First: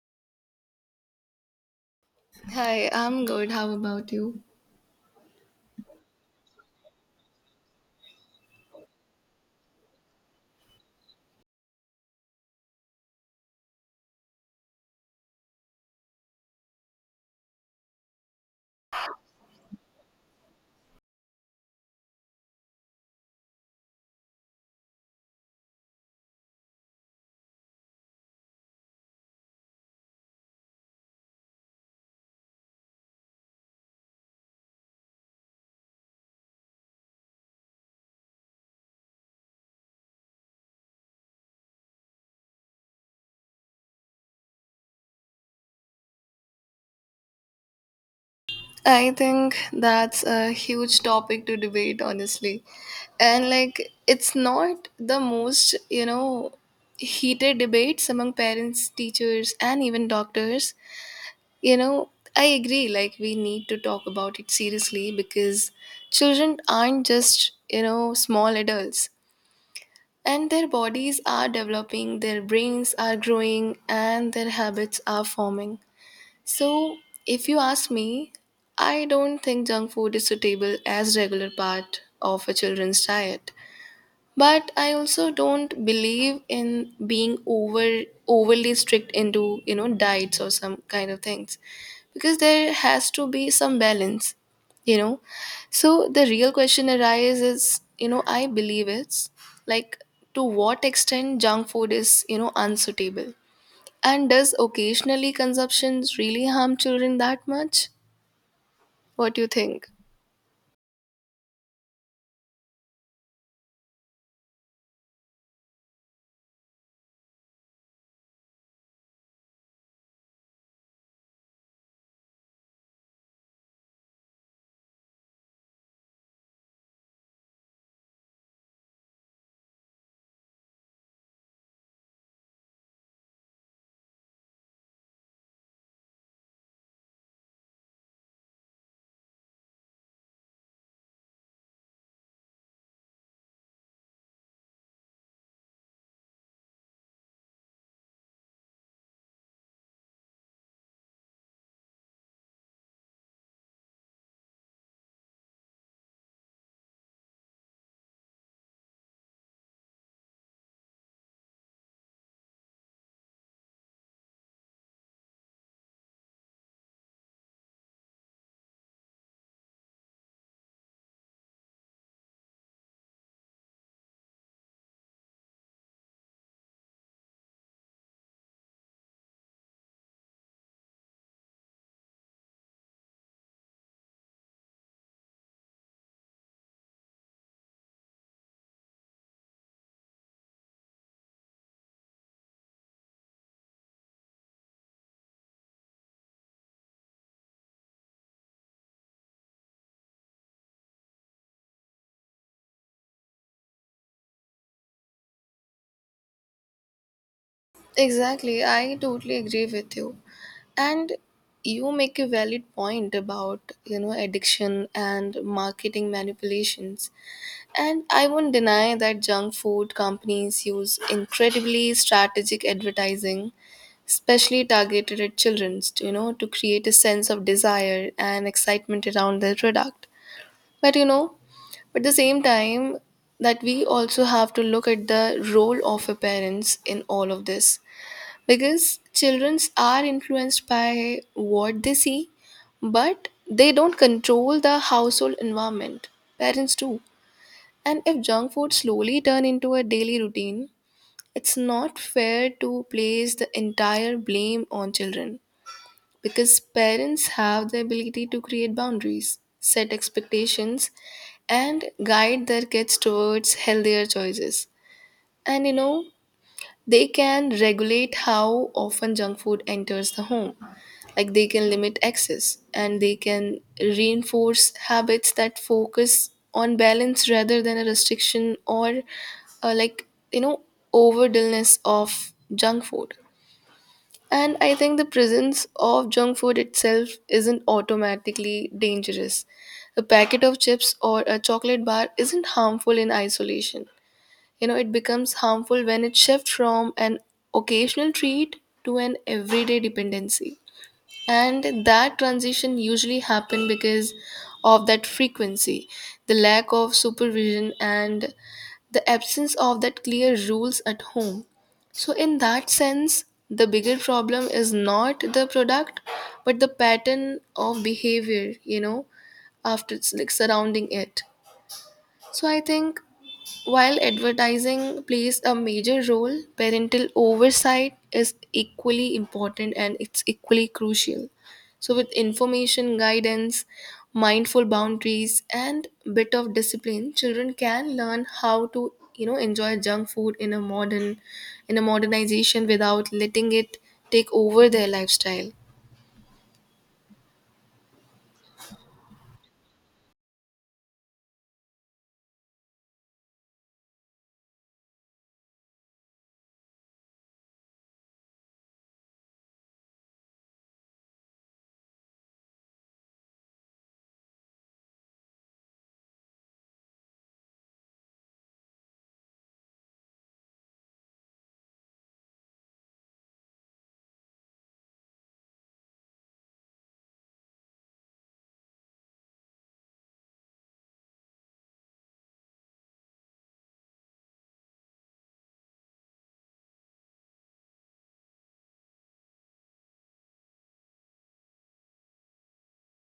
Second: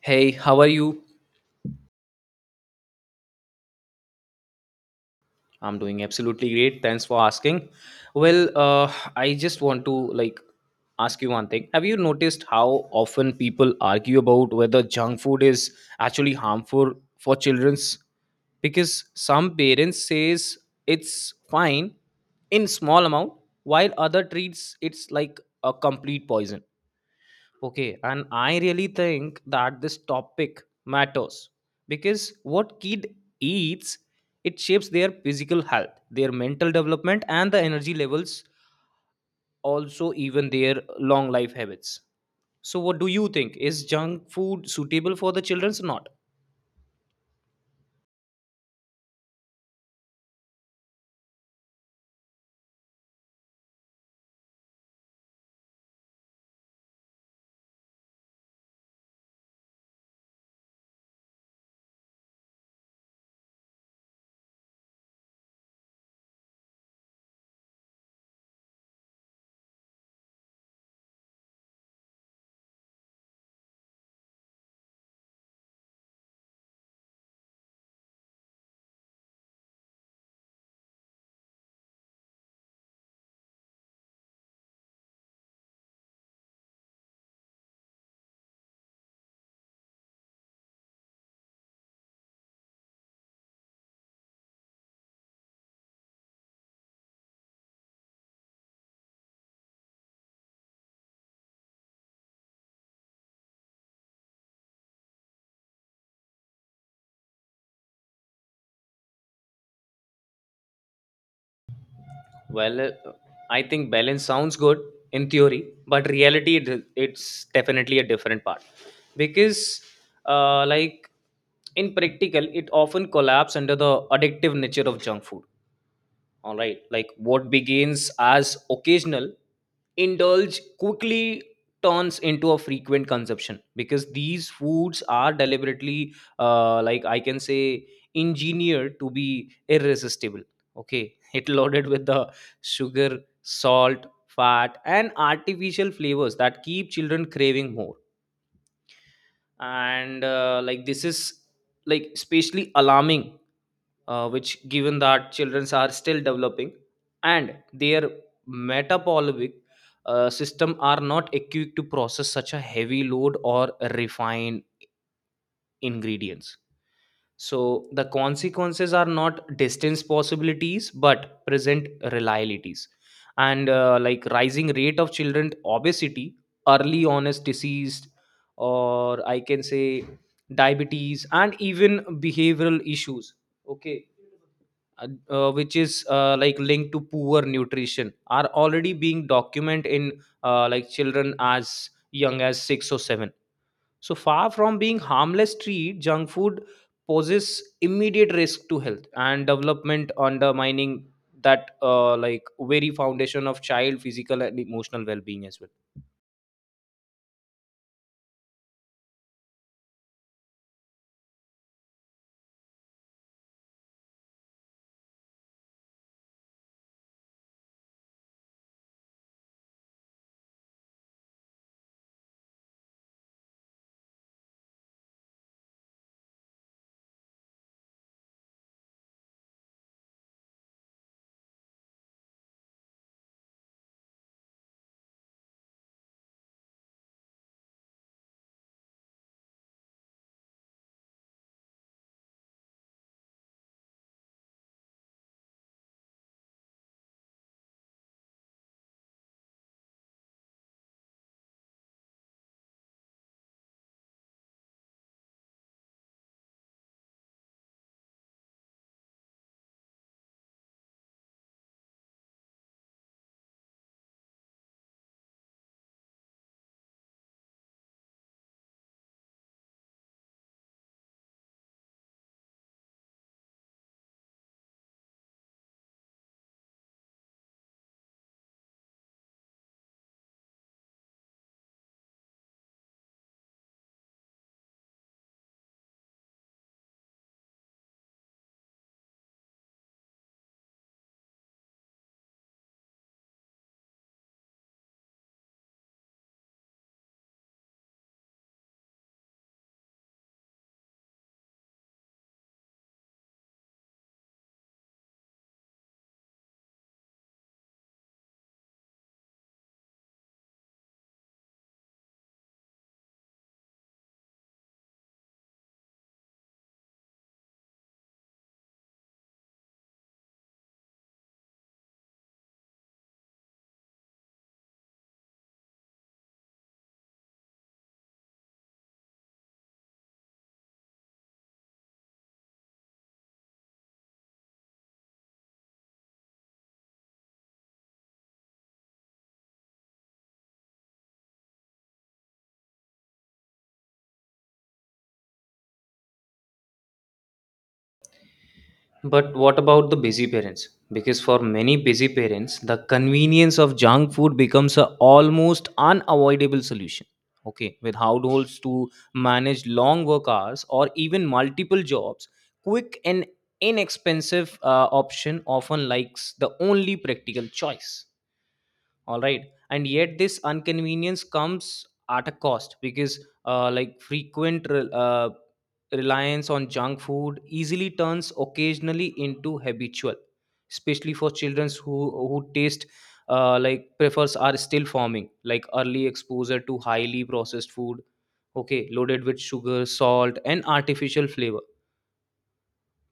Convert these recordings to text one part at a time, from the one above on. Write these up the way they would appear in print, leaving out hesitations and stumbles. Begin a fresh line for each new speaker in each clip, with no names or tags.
Hey, how are you?
Hi, I'm good. How about you?
I'm doing absolutely great. Thanks for asking. I just want to ask you one thing. Have you noticed how often people argue about whether junk food is actually harmful for children's? Because some parents says it's fine in small amount, while other treats it's like a complete poison. Okay, and I really think that this topic matters because what kid eats it shapes their physical health, their mental development and the energy levels also even their long life habits. So what do you think, is junk food suitable for the children's or not?
I think that's a huge topic to debate, honestly. And like, it's not the most heated debates among parents, teachers, and even doctors. You know, I agree, like, we need to talk about it seriously because children aren't just small adults. And their bodies are developing, their brains are growing, and their habits are forming. So, if you ask me, I don't think junk food is suitable as regular part of a children's diet. But I also don't believe in being overly strict into diets or some kind of things because there has to be some balance, you know. So the real question arises is I believe it's like to what extent junk food is unsuitable and does occasionally consumption really harm children that much? What do you think?
Well, uh, I think balance sounds good in theory, but reality it's definitely a different part because, uh, like in practical, it often collapses under the addictive nature of junk food. All right. Like what begins as occasional indulge quickly turns into a frequent consumption because these foods are deliberately, like I can say, engineered to be irresistible. Okay. It loaded with the sugar, salt, fat, and artificial flavors that keep children craving more. And this is like especially alarming, which given that children are still developing and their metabolic system are not equipped to process such a heavy load or refined ingredients. So the consequences are not distance possibilities but present realities, and rising rate of children obesity, early onset disease, or I can say diabetes, and even behavioral issues. Okay. Which is linked to poor nutrition, are already being documented in children as young as 6 or 7. So far from being harmless treat, junk food poses immediate risk to health and development, undermining that very foundation of child physical and emotional well-being as well.
Exactly, I totally agree with you. And you make a valid point about addiction and marketing manipulations. And I won't deny that junk food companies use incredibly strategic advertising, especially targeted at children, you know, to create a sense of desire and excitement around their product. But you know, But at the same time, that we also have to look at the role of a parents in all of this because children are influenced by what they see, but they don't control the household environment. Parents do. And if junk food slowly turn into a daily routine, it's not fair to place the entire blame on children because parents have the ability to create boundaries, set expectations, and guide their kids towards healthier choices. And you know, they can regulate how often junk food enters the home. Like they can limit access and they can reinforce habits that focus on balance rather than a restriction or like overdose of junk food. And I think the presence of junk food itself isn't automatically dangerous. A packet of chips or a chocolate bar isn't harmful in isolation. You know, it becomes harmful when it shifts from an occasional treat to an everyday dependency, and that transition usually happen because of that frequency, the lack of supervision, and the absence of that clear rules at home. So in that sense, the bigger problem is not the product but the pattern of behavior, after it's like surrounding it. So I think while advertising plays a major role, parental oversight is equally important and it's equally crucial. So, with information guidance, mindful boundaries, and bit of discipline, children can learn how to enjoy junk food in a modernization without letting it take over their lifestyle.
But what about the busy parents? Because for many busy parents, the convenience of junk food becomes a almost unavoidable solution. Okay, with households to manage long work hours or even multiple jobs, quick and inexpensive option often likes the only practical choice. All right. And yet this inconvenience comes at a cost because frequent reliance on junk food easily turns occasionally into habitual, especially for children who taste prefers are still forming. Like early exposure to highly processed food, okay, loaded with sugar, salt, and artificial flavor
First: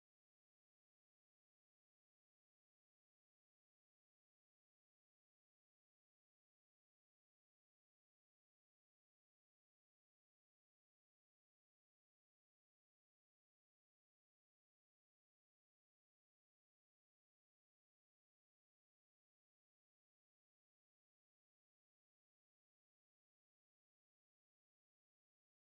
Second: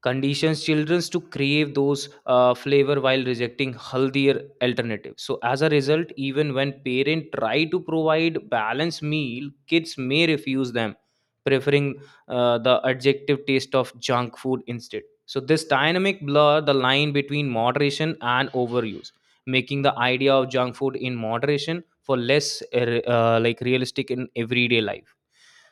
conditions children to crave those flavor while rejecting healthier alternatives. So as a result, even when parent try to provide balanced meal, kids may refuse them, preferring the adjective taste of junk food instead. So this dynamic blur the line between moderation and overuse, making the idea of junk food in moderation for less realistic in everyday life.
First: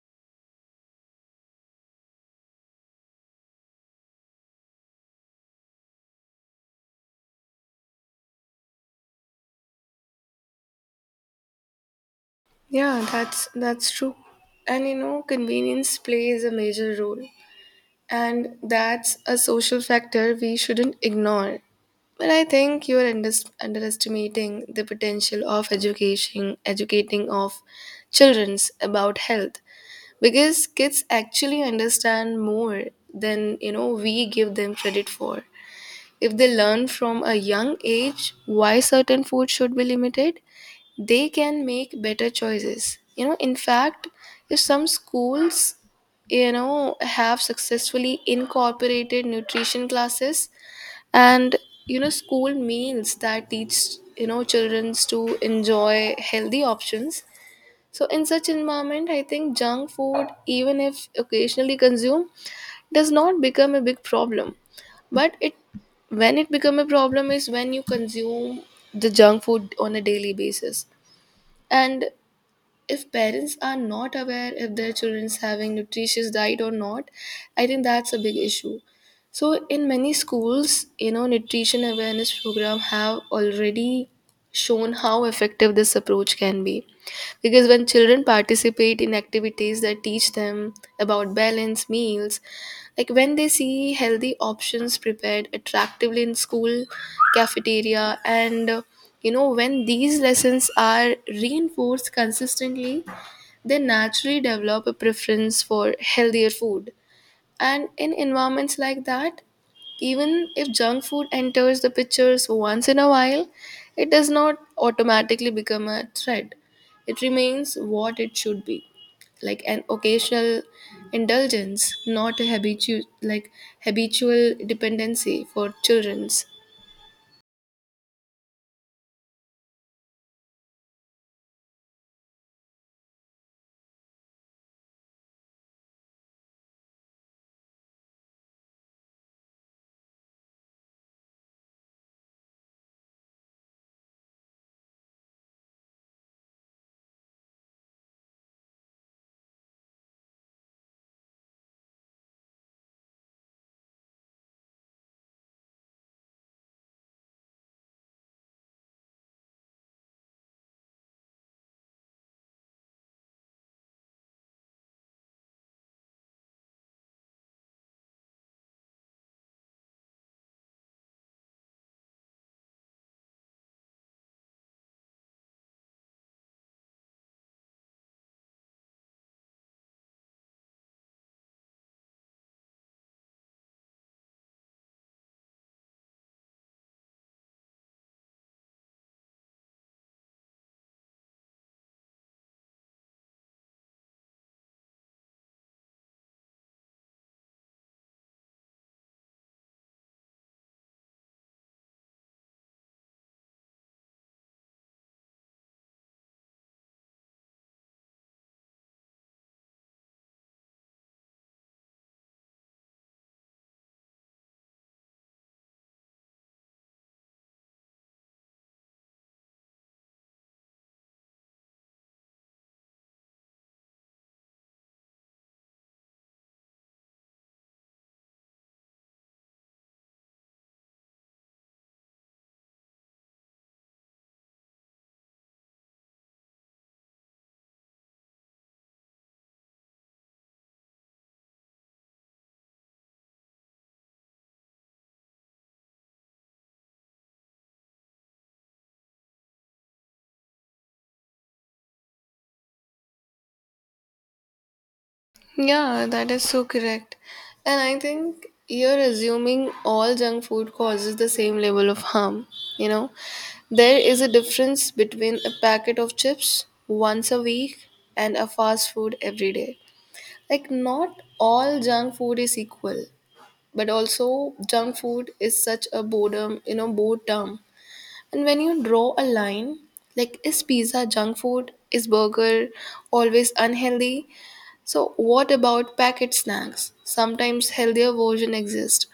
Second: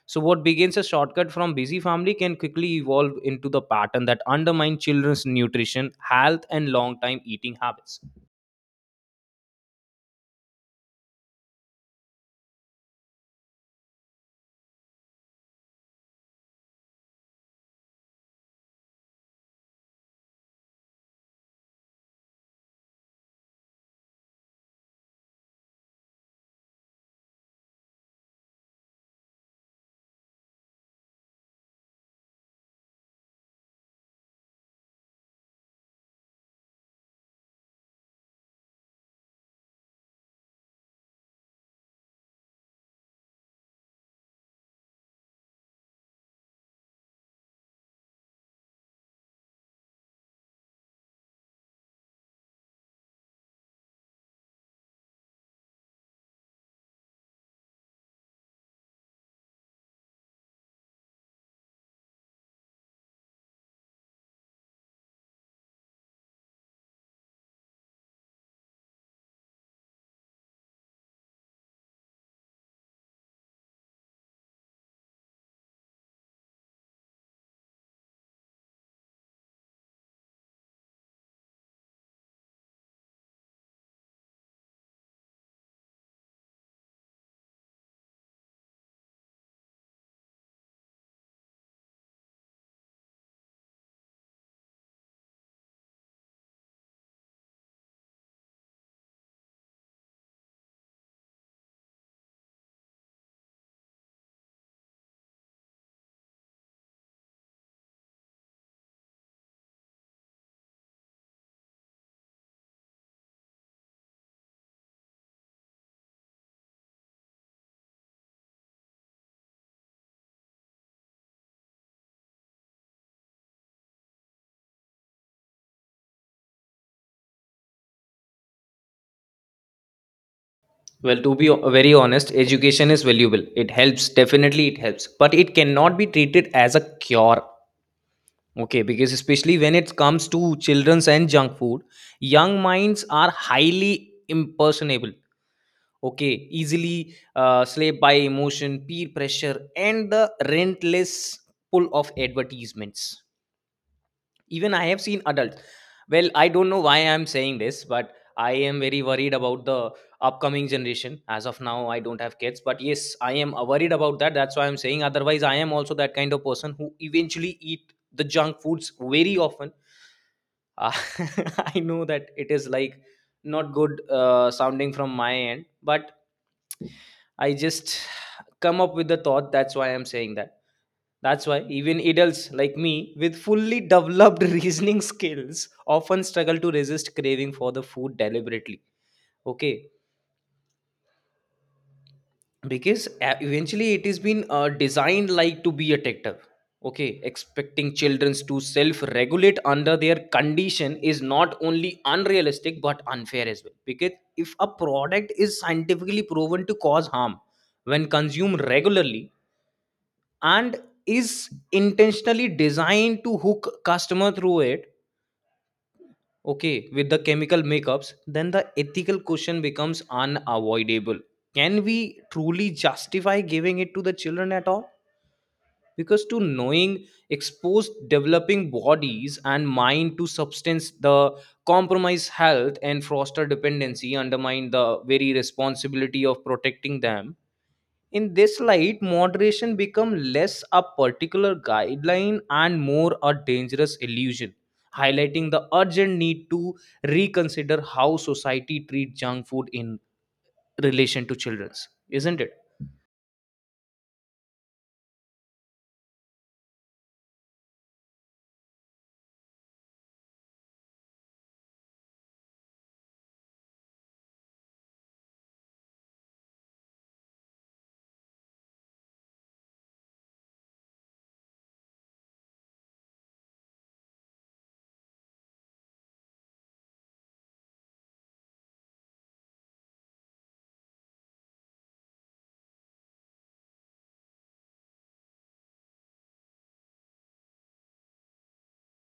So what begins as shortcut from busy family can quickly evolve into the pattern that undermines children's nutrition, health, and long time eating habits.
Yeah, that's true. And convenience plays a major role. And that's a social factor we shouldn't ignore. But I think you're unders underestimating the potential of education, educating of children's about health, because kids actually understand more than we give them credit for. If they learn from a young age why certain food should be limited, they can make better choices. In fact, if some schools have successfully incorporated nutrition classes, and school meals that teach children to enjoy healthy options. So in such environment, I think junk food, even if occasionally consumed, does not become a big problem. But it when it become a problem is when you consume the junk food on a daily basis. And if parents are not aware if their children's having nutritious diet or not, I think that's a big issue. So in many schools, nutrition awareness program have already shown how effective this approach can be, because when children participate in activities that teach them about balance meals, like when they see healthy options prepared attractively in school cafeteria, and when these lessons are reinforced consistently, they naturally develop a preference for healthier food. And in environments like that, even if junk food enters the pictures once in a while, it does not automatically become a threat. It remains what it should be, like an occasional indulgence, not a habitual dependency for children's.
Well, to be very honest, education is valuable. It helps, definitely, it helps. But it cannot be treated as a cure. Okay, because especially when it comes to children's and junk food, young minds are highly impersonable. Okay, easily slayed by emotion, peer pressure, and the relentless pull of advertisements. Even I have seen adults. Well, I don't know why I'm saying this, but I am very worried about the upcoming generation. As of now, I don't have kids, but yes, I am worried about that. That's why I'm saying, otherwise I am also that kind of person who eventually eat the junk foods very often. Uh, I know that it is like not good sounding from my end, but I just come up with the thought. That's why I'm saying that. That's why even adults like me with fully developed reasoning skills often struggle to resist craving for the food deliberately. Okay, because eventually it has been designed like to be addictive. Okay, expecting children to self regulate under their condition is not only unrealistic but unfair as well. Because if a product is scientifically proven to cause harm when consumed regularly, and is intentionally designed to hook customer through it, okay, with the chemical makeups, then the ethical question becomes unavoidable. Can we truly justify giving it to the children at all? Because to knowing exposed developing bodies and mind to substance the compromise health and foster dependency undermine the very responsibility of protecting them. In this light, moderation become less a particular guideline and more a dangerous illusion, highlighting the urgent need to reconsider how society treats junk food in relation to children's, isn't it?
Yeah, that is so correct. And I think you're assuming all junk food causes the same level of harm, you know? There is a difference between a packet of chips once a week and a fast food every day. Like, not all junk food is equal, but also junk food is such a boredom, you know, bored term. And when you draw a line, like, is pizza junk food? Is burger always unhealthy? So, what about packet snacks? Sometimes healthier version exist,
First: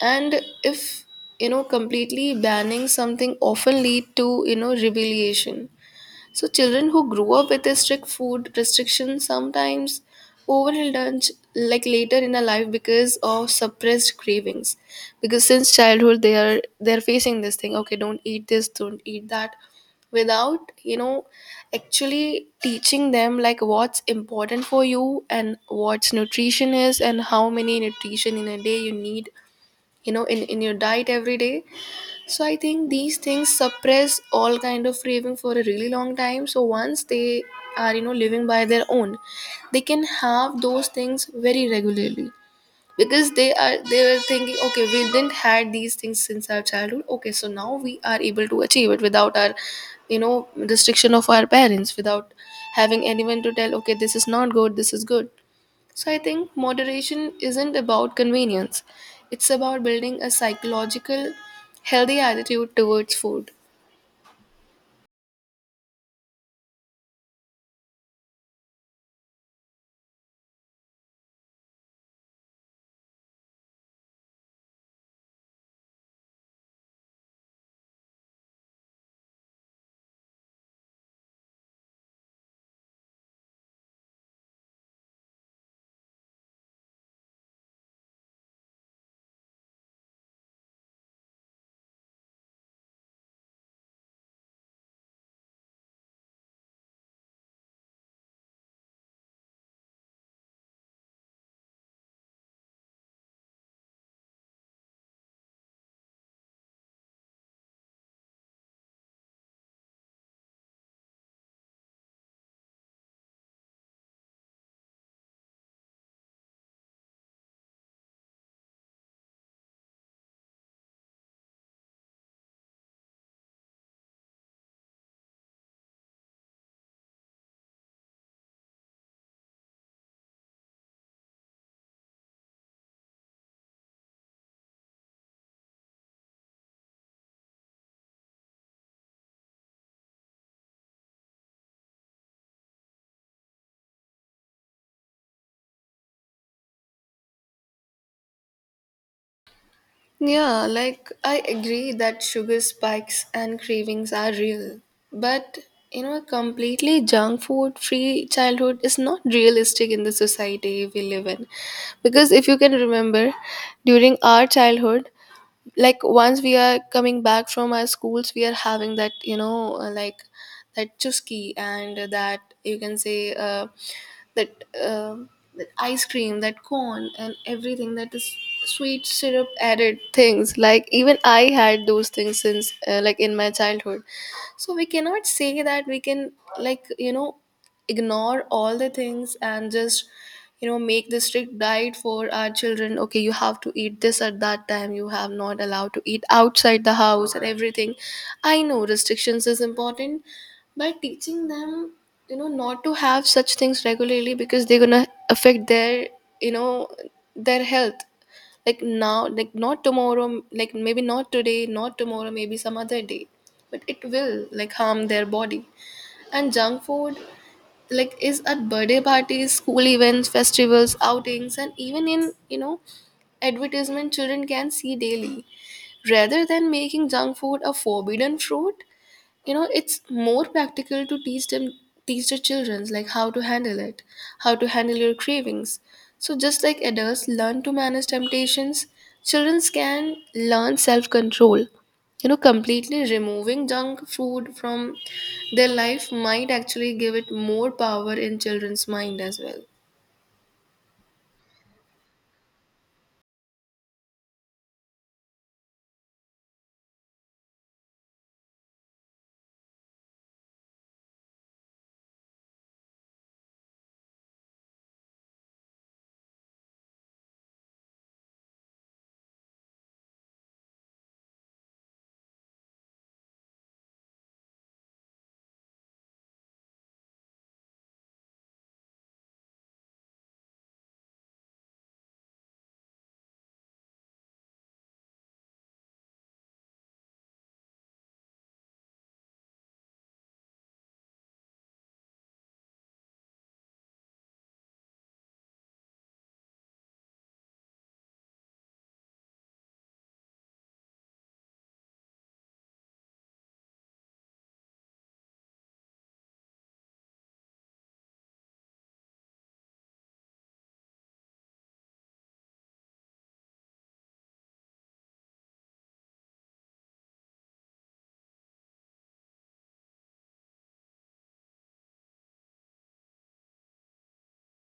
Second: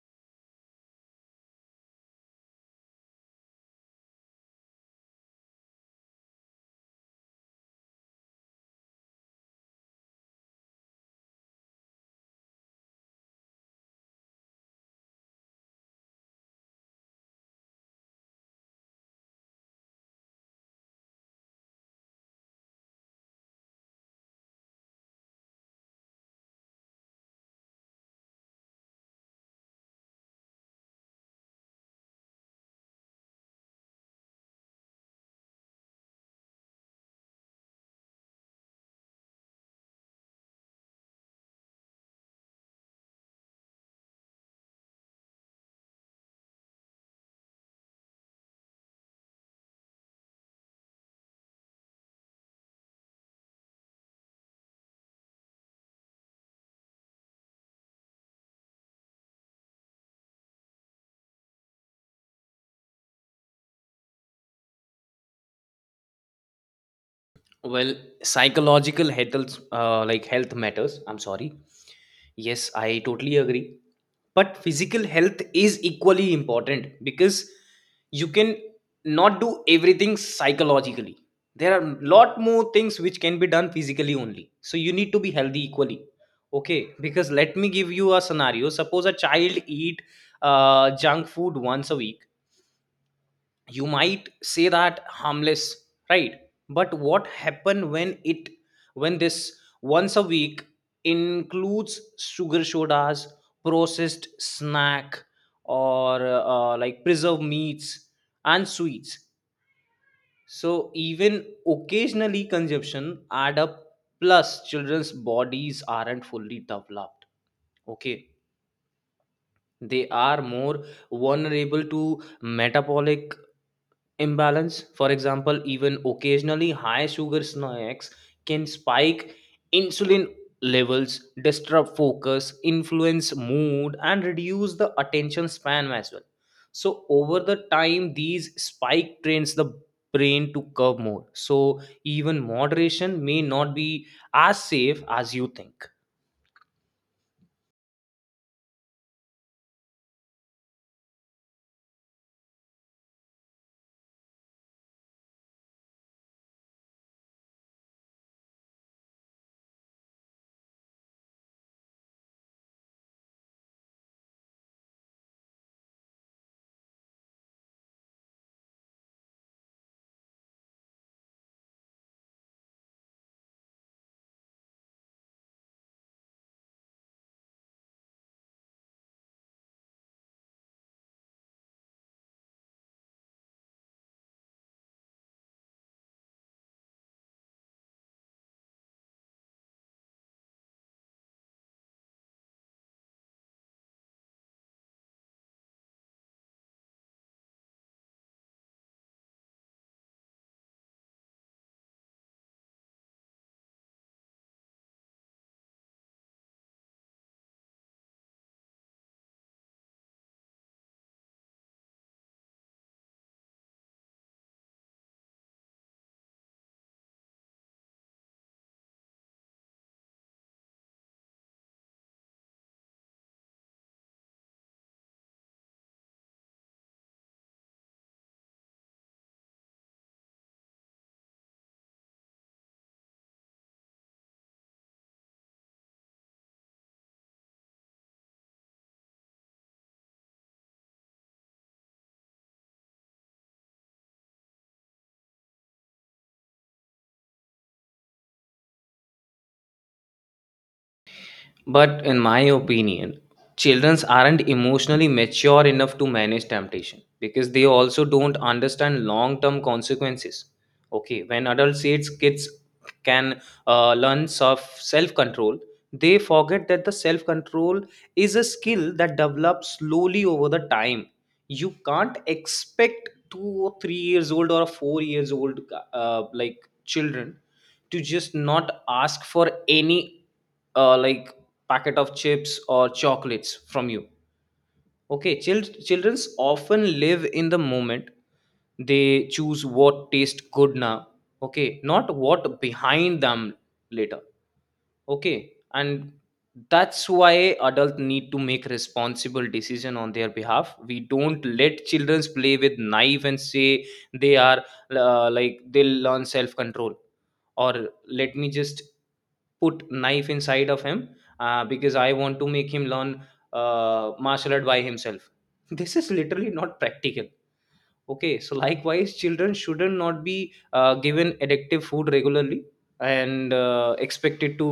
and if completely banning something often lead to rebellion. So children who grew up with a strict food restriction sometimes overindulge like later in their life because of suppressed cravings, because since childhood they're facing this thing, okay, don't eat this, don't eat that, without actually teaching them like what's important for you, and what's nutrition is, and how many nutrition in a day you need, in your diet every day. So I think these things suppress all kind of craving for a really long time, so once they are living by their own, they can have those things very regularly, because they were thinking, okay, we didn't had these things since our childhood, okay, so now we are able to achieve it without our restriction of our parents, without having anyone to tell, okay, this is not good, this is good. So I think moderation isn't about convenience. It's about building a psychological healthy attitude towards food.
Well, psychological health health matters, I'm sorry. Yes, I totally agree. But physical health is equally important because you can not do everything psychologically. There are lot more things which can be done physically only, so you need to be healthy equally. Okay, because let me give you a scenario. Suppose a child eat junk food once a week, you might say that harmless, right? But what happen when it, when this once a week includes sugar sodas, processed snack, or preserved meats and sweets? So even occasionally consumption add up. Plus children's bodies aren't fully developed. Okay, they are more vulnerable to metabolic imbalance. For example, even occasionally high sugar snacks can spike insulin levels, disrupt focus, influence mood, and reduce the attention span as well. So over the time, these spike trains the brain to curb more. So even moderation may not be as safe as you think.
Yeah, like I agree that sugar spikes and cravings are real, but you know, a completely junk food free childhood is not realistic in the society we live in. Because if you can remember, during our childhood, like once we are coming back from our schools, we are having that, you know, like, that chusky, and that you can say that that ice cream, that cone, and everything that is sweet syrup added things. Like even I had those things since like in my childhood. So we cannot say that we can like ignore all the things and just make the strict diet for our children, okay, you have to eat this at that time, you have not allowed to eat outside the house and everything. I know restrictions is important by teaching them, not to have such things regularly because they're gonna affect their you know their health, like now, like not tomorrow, like maybe not today, not tomorrow, maybe some other day, but it will like harm their body. And junk food like is at birthday parties, school events, festivals, outings, and even in advertisement children can see daily. Rather than making junk food a forbidden fruit, you know, it's more practical to teach them, teach the children, like how to handle it, how to handle your cravings. So just like adults learn to manage temptations, children can learn self-control. You know, completely removing junk food from their life might actually give it more power in children's mind as well.
But in my opinion, childrens aren't emotionally mature enough to manage temptation because they also don't understand long term consequences. Okay, when adults say it's kids can learn self control, they forget that the self control is a skill that develops slowly over the time. You can't expect two or three years old or a four years old uh, like children to just not ask for any uh, like packet of chips or chocolates from you. Okay, children's often live in the moment. They choose what tastes good now, okay, not what behind them later. Okay, and that's why adults need to make responsible decision on their behalf. We don't let children play with knife and say they are they'll learn self control, or let me just put knife inside of him because I want to make him learn martial art by himself. This is literally not practical. Okay, so likewise children shouldn't not be given addictive food regularly and expected to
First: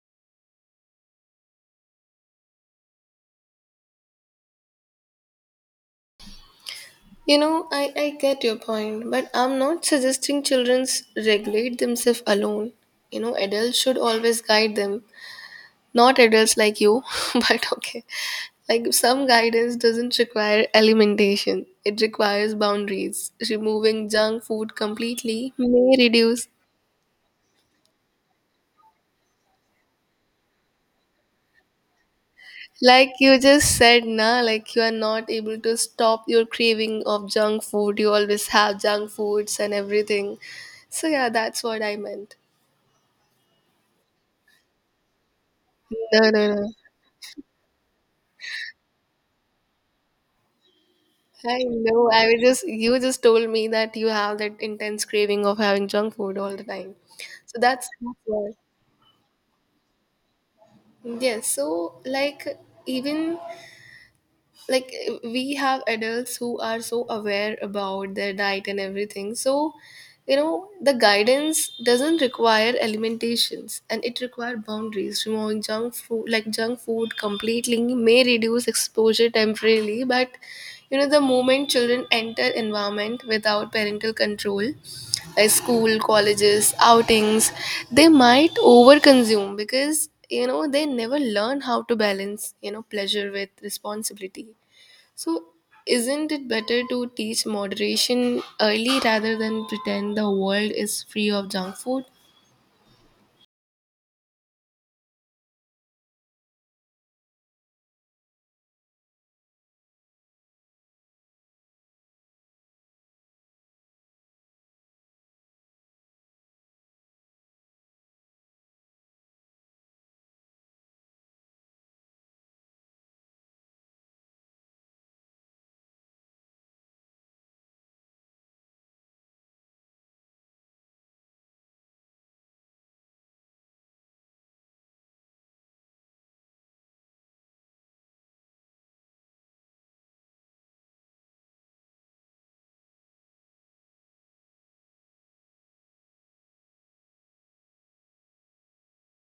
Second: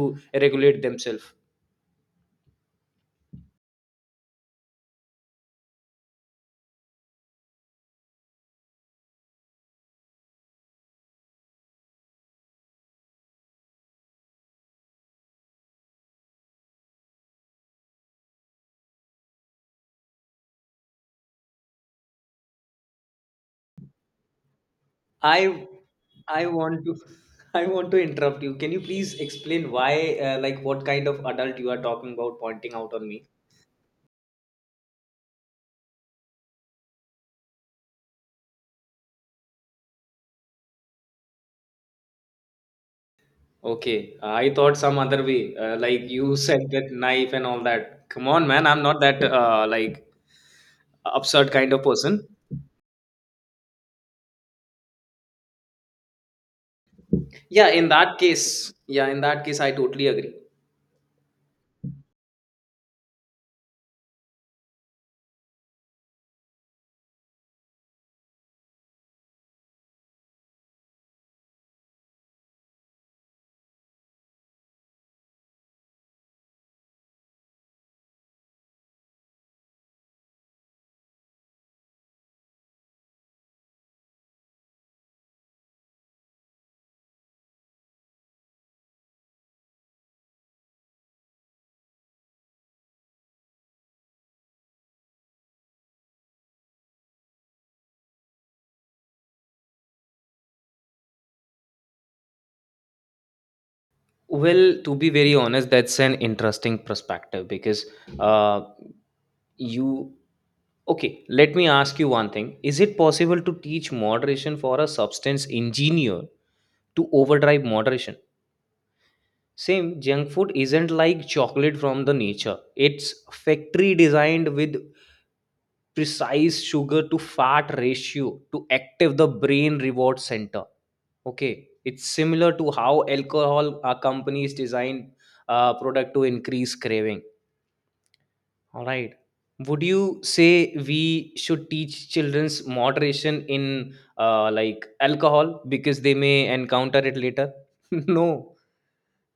regulate themselves.
You know, I get your point, but I'm not suggesting children regulate themselves alone. You know, adults should always guide them. Not adults like you, but okay. Like some guidance doesn't require elimination, it requires boundaries. Removing junk food completely
i
may
i
reduce.
want to I want to interrupt you. Can you please explain why, what kind of adult you are talking about, pointing out on
Like
me?
you just said, na, like you are not able to stop your craving of junk food. You always have junk foods and everything. So yeah, that's what I meant.
Okay, I thought some other way. Like
No, no,
you
no.
said that knife and all that. Come on, man, I'm not that absurd
I
kind of
know.
person.
I was just you just told me that you have that intense craving of having junk food all the time. So
Yeah,
that's
in
that's
that
why.
case, yeah, in that case, I totally agree.
Yes, so like even like we have adults who are so aware about their diet and everything. So the guidance doesn't require alimentations and it requires boundaries. Removing junk food like junk food completely may reduce exposure temporarily, but the moment children enter environment without parental control, like school, colleges, outings, they might overconsume because they never learn how to balance pleasure with responsibility. So, isn't it better to teach moderation early rather than pretend the world is free of junk food?
Well, to be very honest, that's an interesting perspective because uh, you. Okay, let me ask you one thing. Is it possible to teach moderation for a substance engineer to overdrive moderation? Same junk food isn't like chocolate from the nature. It's factory designed with precise sugar to fat ratio to active the brain reward center. Okay, it's similar to how alcohol companies design product to increase craving. All right. Would you say we should teach children's moderation in alcohol because they may encounter it later? No,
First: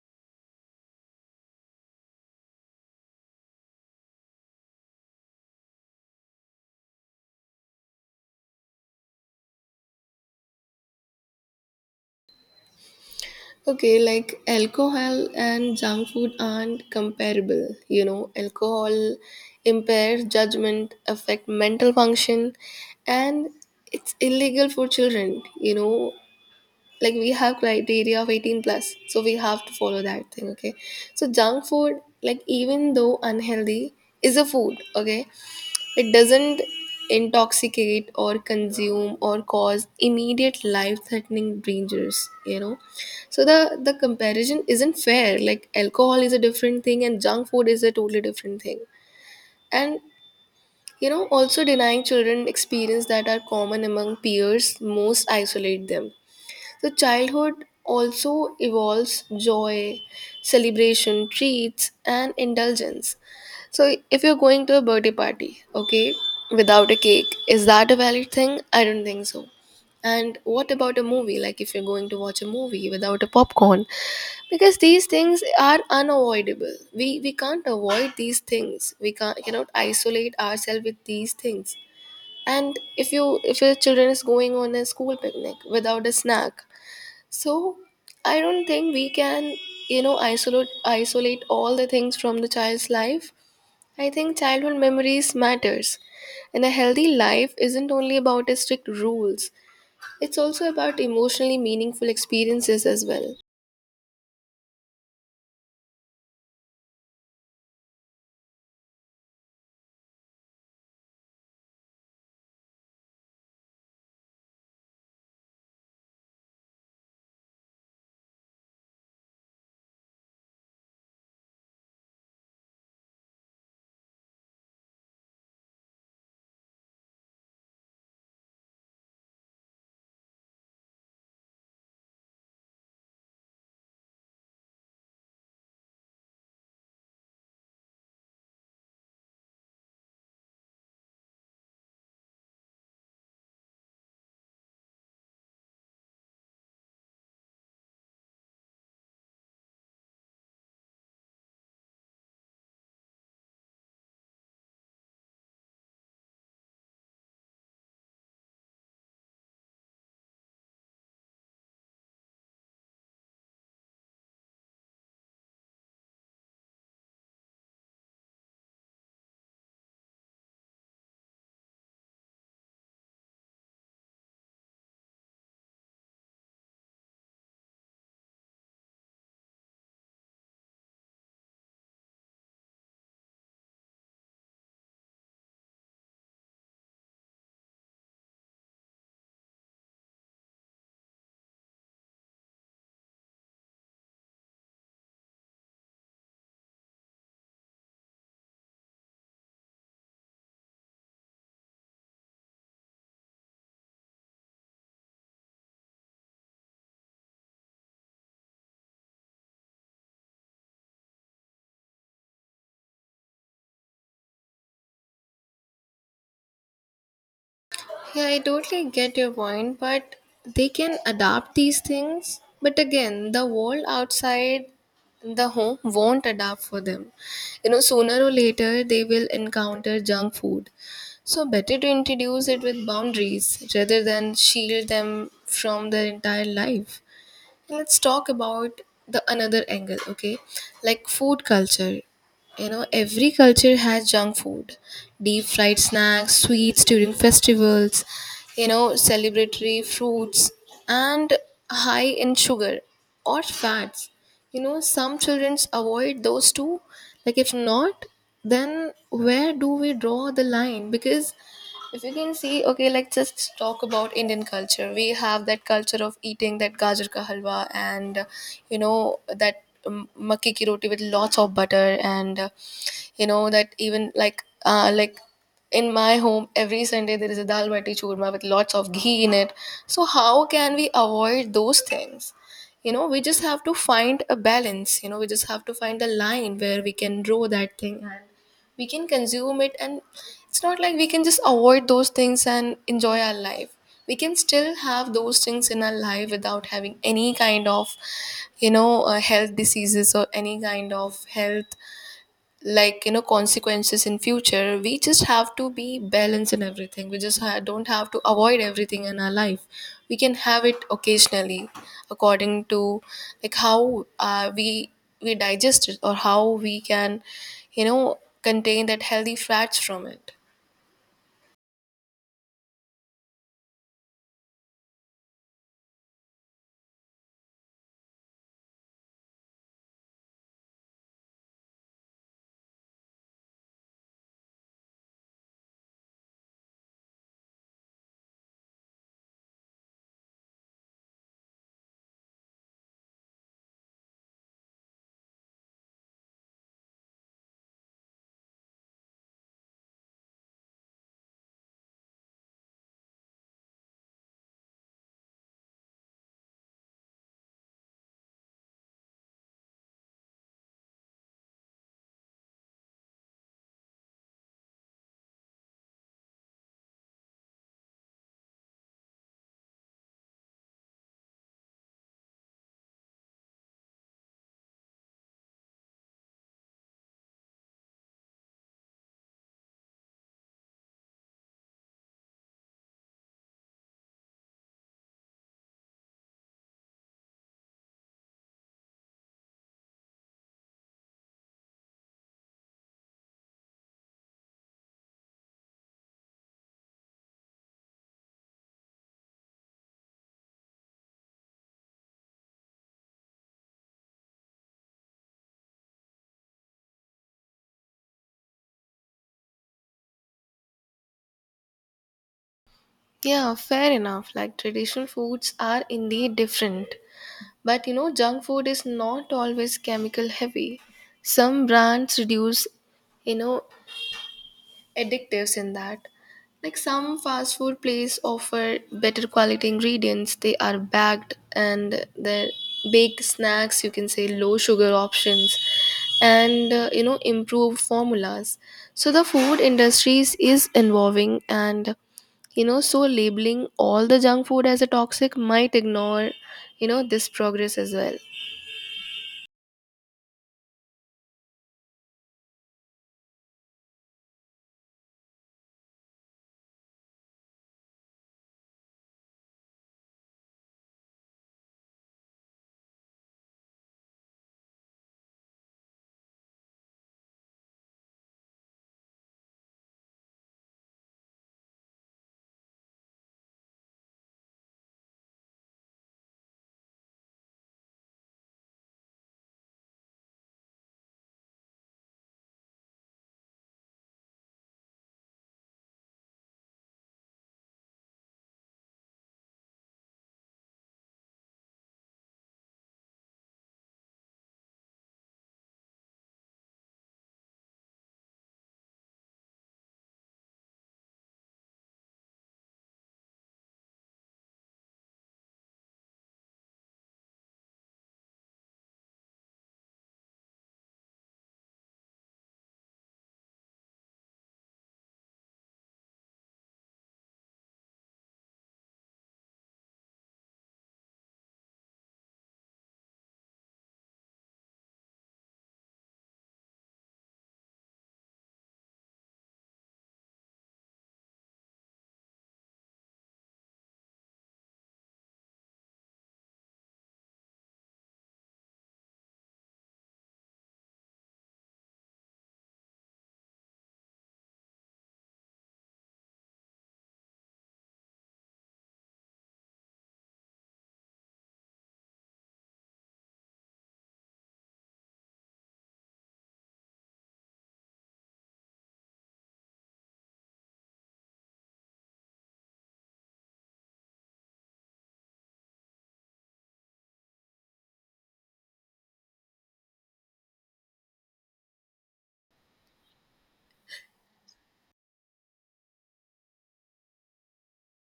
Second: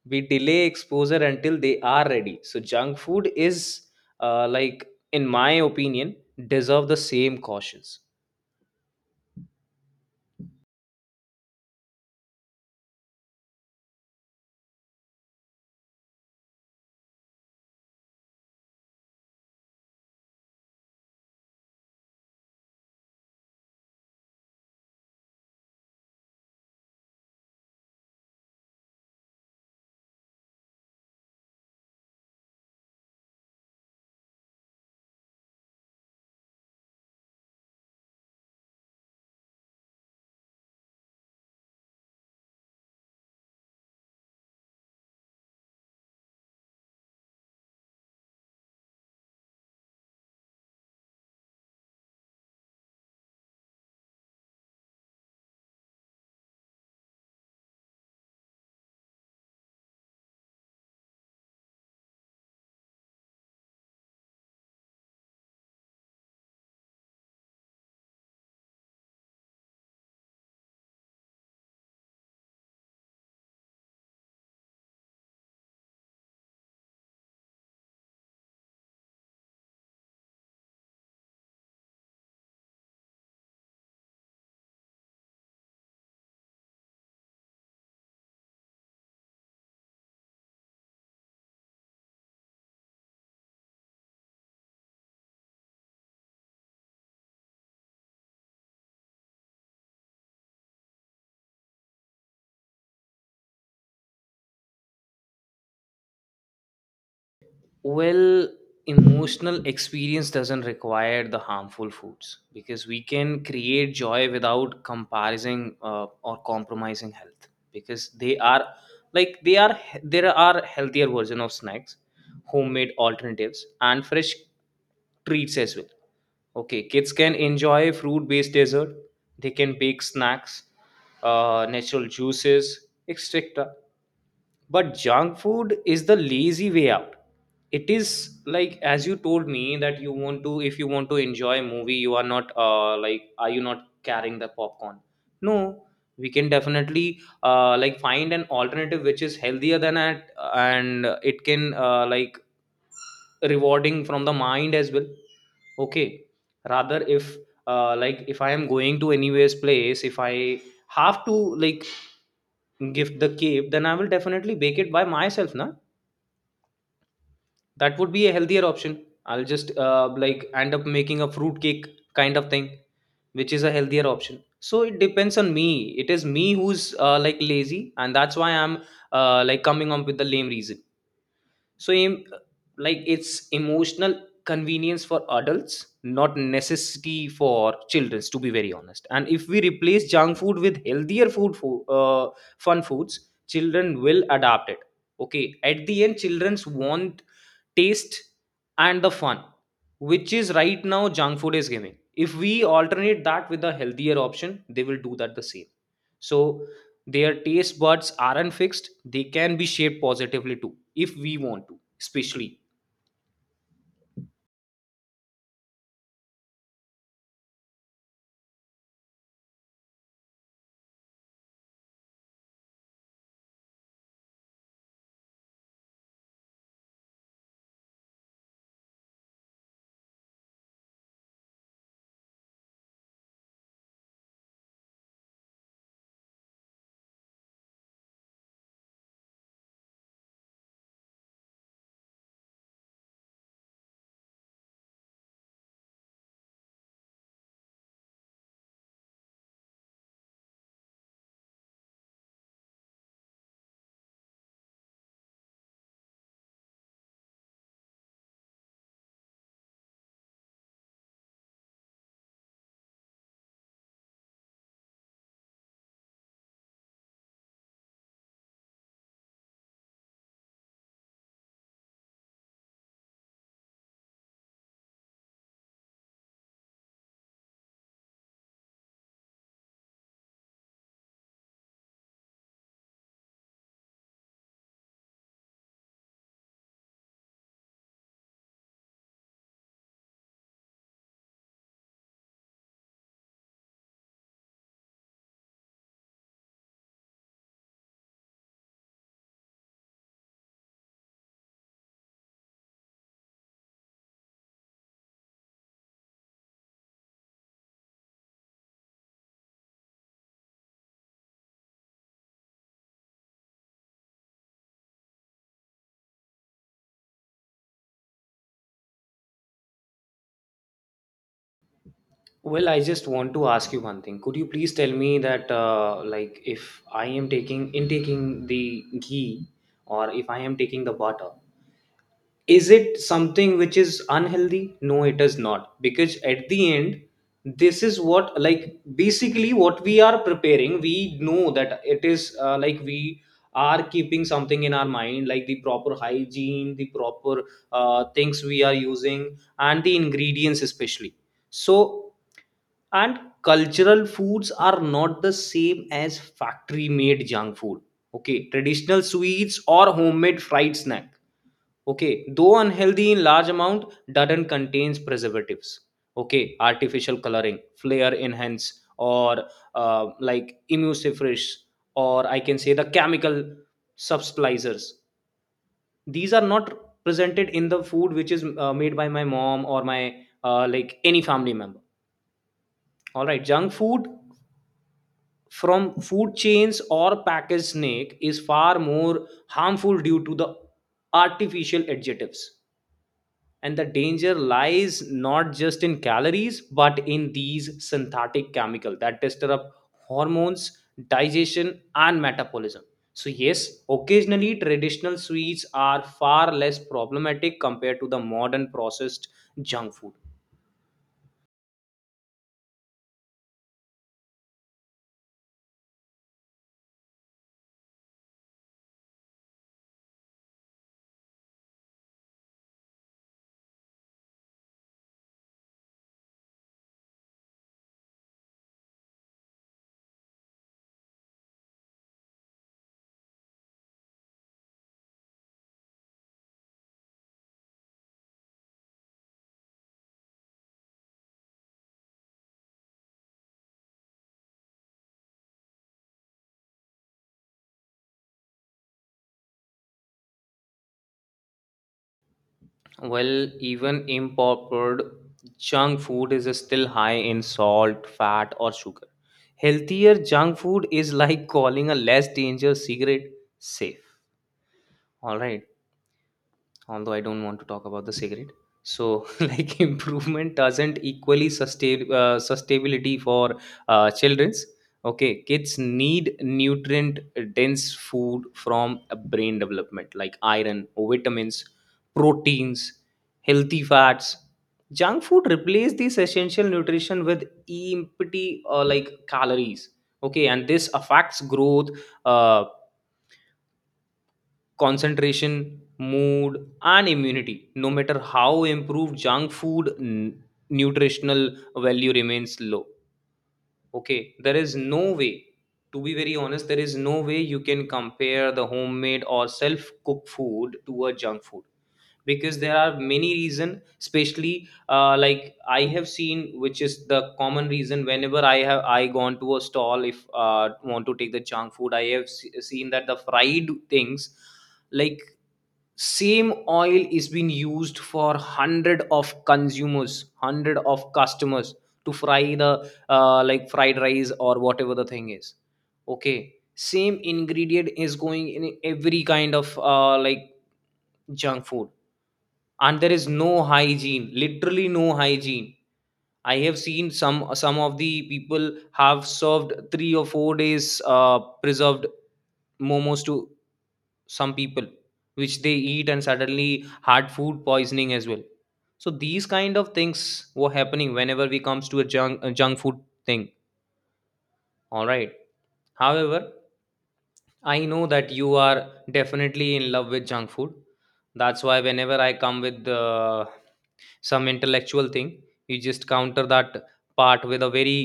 we delay exposure until they are ready. So junk food is, uh, like in my opinion, deserve the same cautions.
Okay, like alcohol and junk food aren't comparable. Alcohol impairs judgment, affect mental function, and it's illegal for children. Like we have criteria of 18 plus, so we have to follow that thing. Okay, so junk food, like even though unhealthy, is a food. Okay, it doesn't intoxicate or consume or cause immediate life threatening dangers, you know. So the comparison isn't fair. Like alcohol is a different thing and junk food is a totally different thing. And you know, also denying children experience that are common among peers most isolate them. So childhood also evolves joy, celebration, treats, and indulgence. So if you're going to a birthday party, okay, without a cake, is that a valid thing? I don't think so. And what about a movie? Like, if you're going to watch a movie without a popcorn, because these things are unavoidable. We can't avoid these things. We can't cannot isolate ourselves with these things. And if your children is going on a school picnic without a snack, so I don't think we can, you know, isolate all the things from the child's life. I think childhood memories matters. And a healthy life isn't only about strict rules. It's also about emotionally meaningful experiences as well.
Well, emotional experience doesn't require the harmful foods because we can create joy without comparing or compromising health. Because they are like they are there are healthier version of snacks, homemade alternatives, and fresh treats as well. Okay, kids can enjoy fruit-based dessert. They can bake snacks, natural juices, etc. But junk food is the lazy way out. It is like, as you told me that you want to, if you want to enjoy a movie, you are not, are you not carrying the popcorn? No, we can definitely find an alternative which is healthier than that, and it can rewarding from the mind as well. Okay. Rather if if I am going to anywhere's place, if I have to, like, gift the cake, then I will definitely bake it by myself na. That would be a healthier option. I'll just end up making a fruit cake kind of thing, which is a healthier option. So it depends on me. It is me who's lazy, and that's why I'm coming up with the lame reason. So like it's emotional convenience for adults, not necessity for children, to be very honest. And if we replace junk food with healthier fun foods, children will adapt it. Okay, at the end childrens want taste and the fun which is right now junk food is giving. If we alternate that with a healthier option, they will do that the same. So their taste buds aren't fixed, they can be shaped positively too, if we want to, especially.
Yeah, I totally get your point, but they can adapt these things. But again, the world outside the home won't adapt for them. You know, sooner or later, they will encounter junk food. So better to introduce it with boundaries rather than shield them from their entire life. Let's talk about the another angle, okay, like food culture. You know, every culture has junk food, deep fried snacks, sweets during festivals, you know, celebratory fruits and high in sugar or fats. You know, some children avoid those two, like, if not, then where do we draw the line? Because if you can see, okay, like just talk about Indian culture. We have that culture of eating that gajar ka halwa and you know that makki ki roti with lots of butter and you know that even like in my home every Sunday there is a dal bati churma with lots of ghee in it. So how can we avoid those things? You know, we just have to find a balance. You know, we just have to find a line where we can grow that thing and we can consume it. And it's not like we can just avoid those things and enjoy our life. We can still have those things in our life without having any kind of, you know, health diseases or any kind of health, like, you know, consequences in future. We just have to be balanced in everything. We just don't have to avoid everything in our life. We can have it occasionally, according to, like, how we digest it or how we can, you know, contain that healthy fats from it.
Well, I just want to ask you one thing. Could you please tell me that, if I am taking intaking the ghee or if I am taking the butter, is it something which is unhealthy? No, it is not, because at the end this is what, like, basically what we are preparing. We know that it is we are keeping something in our mind, like the proper hygiene, the proper things we are using, and the ingredients especially. So, and cultural foods are not the same as factory made junk food. Okay, traditional sweets or homemade fried snack, okay, though unhealthy in large amount, doesn't contains preservatives. Okay, artificial coloring, flavor enhance, or emulsifiers, or I can say the chemical subtilizers. These are not presented in the food which is made by my mom or my any family member. All right, junk food from food chains or packaged snack is far more harmful due to the artificial adjectives. And the danger lies not just in calories, but in these synthetic chemical that disrupt hormones, digestion, and metabolism. So yes, occasionally traditional sweets are far less problematic compared to the modern processed junk food.
Yeah, fair enough. Like traditional foods are indeed different. But you know, junk food is not always chemical heavy. Some brands reduce, you know, addictive in that, like some fast food places offer better quality ingredients. They are bagged, and the baked snacks, you can say, low sugar options and you know, improved formulas. So the food industries is evolving, and you know, so labeling all the junk food as a toxic might ignore, you know, this progress as well.
Well, even imported junk food is still high in salt, fat, or sugar. Healthier junk food is like calling a less dangerous cigarette safe. All right, although I don't want to talk about the cigarette. So, like improvement doesn't equally sustainability for childrens. Okay, kids need nutrient dense food from a brain development, like iron, vitamins, proteins, healthy fats. Junk food replace this essential nutrition with empty calories. Okay, and this affects growth. Uh, Concentration, mood, and immunity. No matter how improved junk food, nutritional value remains low. Okay, there is no way, to be very honest, there is no way you can compare the homemade or self cooked food to a junk food, because there are many reason, especially I have seen, which is the common reason. Whenever I gone to a stall if want to take the junk food, I have seen that the fried things, like, same oil is being used for hundred of consumers, hundred of customers, to fry the fried rice or whatever the thing is. Okay, same ingredient is going in every kind of junk food, and there is no hygiene, literally no hygiene. I have seen some of the people have served 3 or 4 days preserved momos to some people, which they eat and suddenly had food poisoning as well. So these kind of things were happening whenever we comes to a junk food thing. All right. However, I know that you are definitely in love with junk food. That's why whenever I come with some intellectual thing, you just counter that part with a very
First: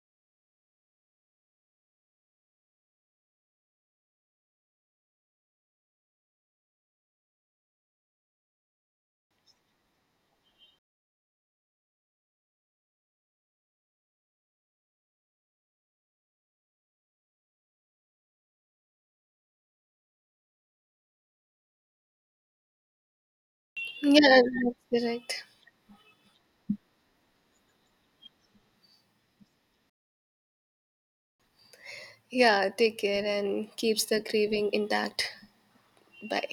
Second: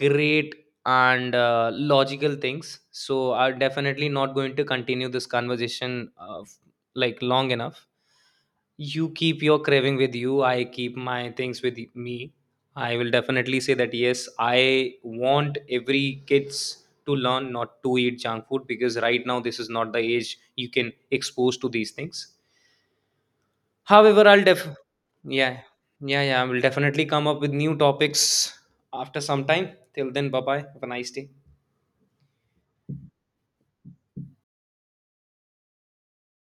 great and logical things. So I'm definitely not going to continue this conversation like long enough. You keep your craving with you, I keep my things with me. I will definitely say that yes, I want every kids to learn not to eat junk food, because right now this is not the age you can expose to these things. However,
Yeah,
I'll def.
that's correct.
Yeah. Yeah, I will definitely come up with new topics after some time. Till then, bye bye, have a nice day.
Yeah, take care and keeps the craving intact. Bye.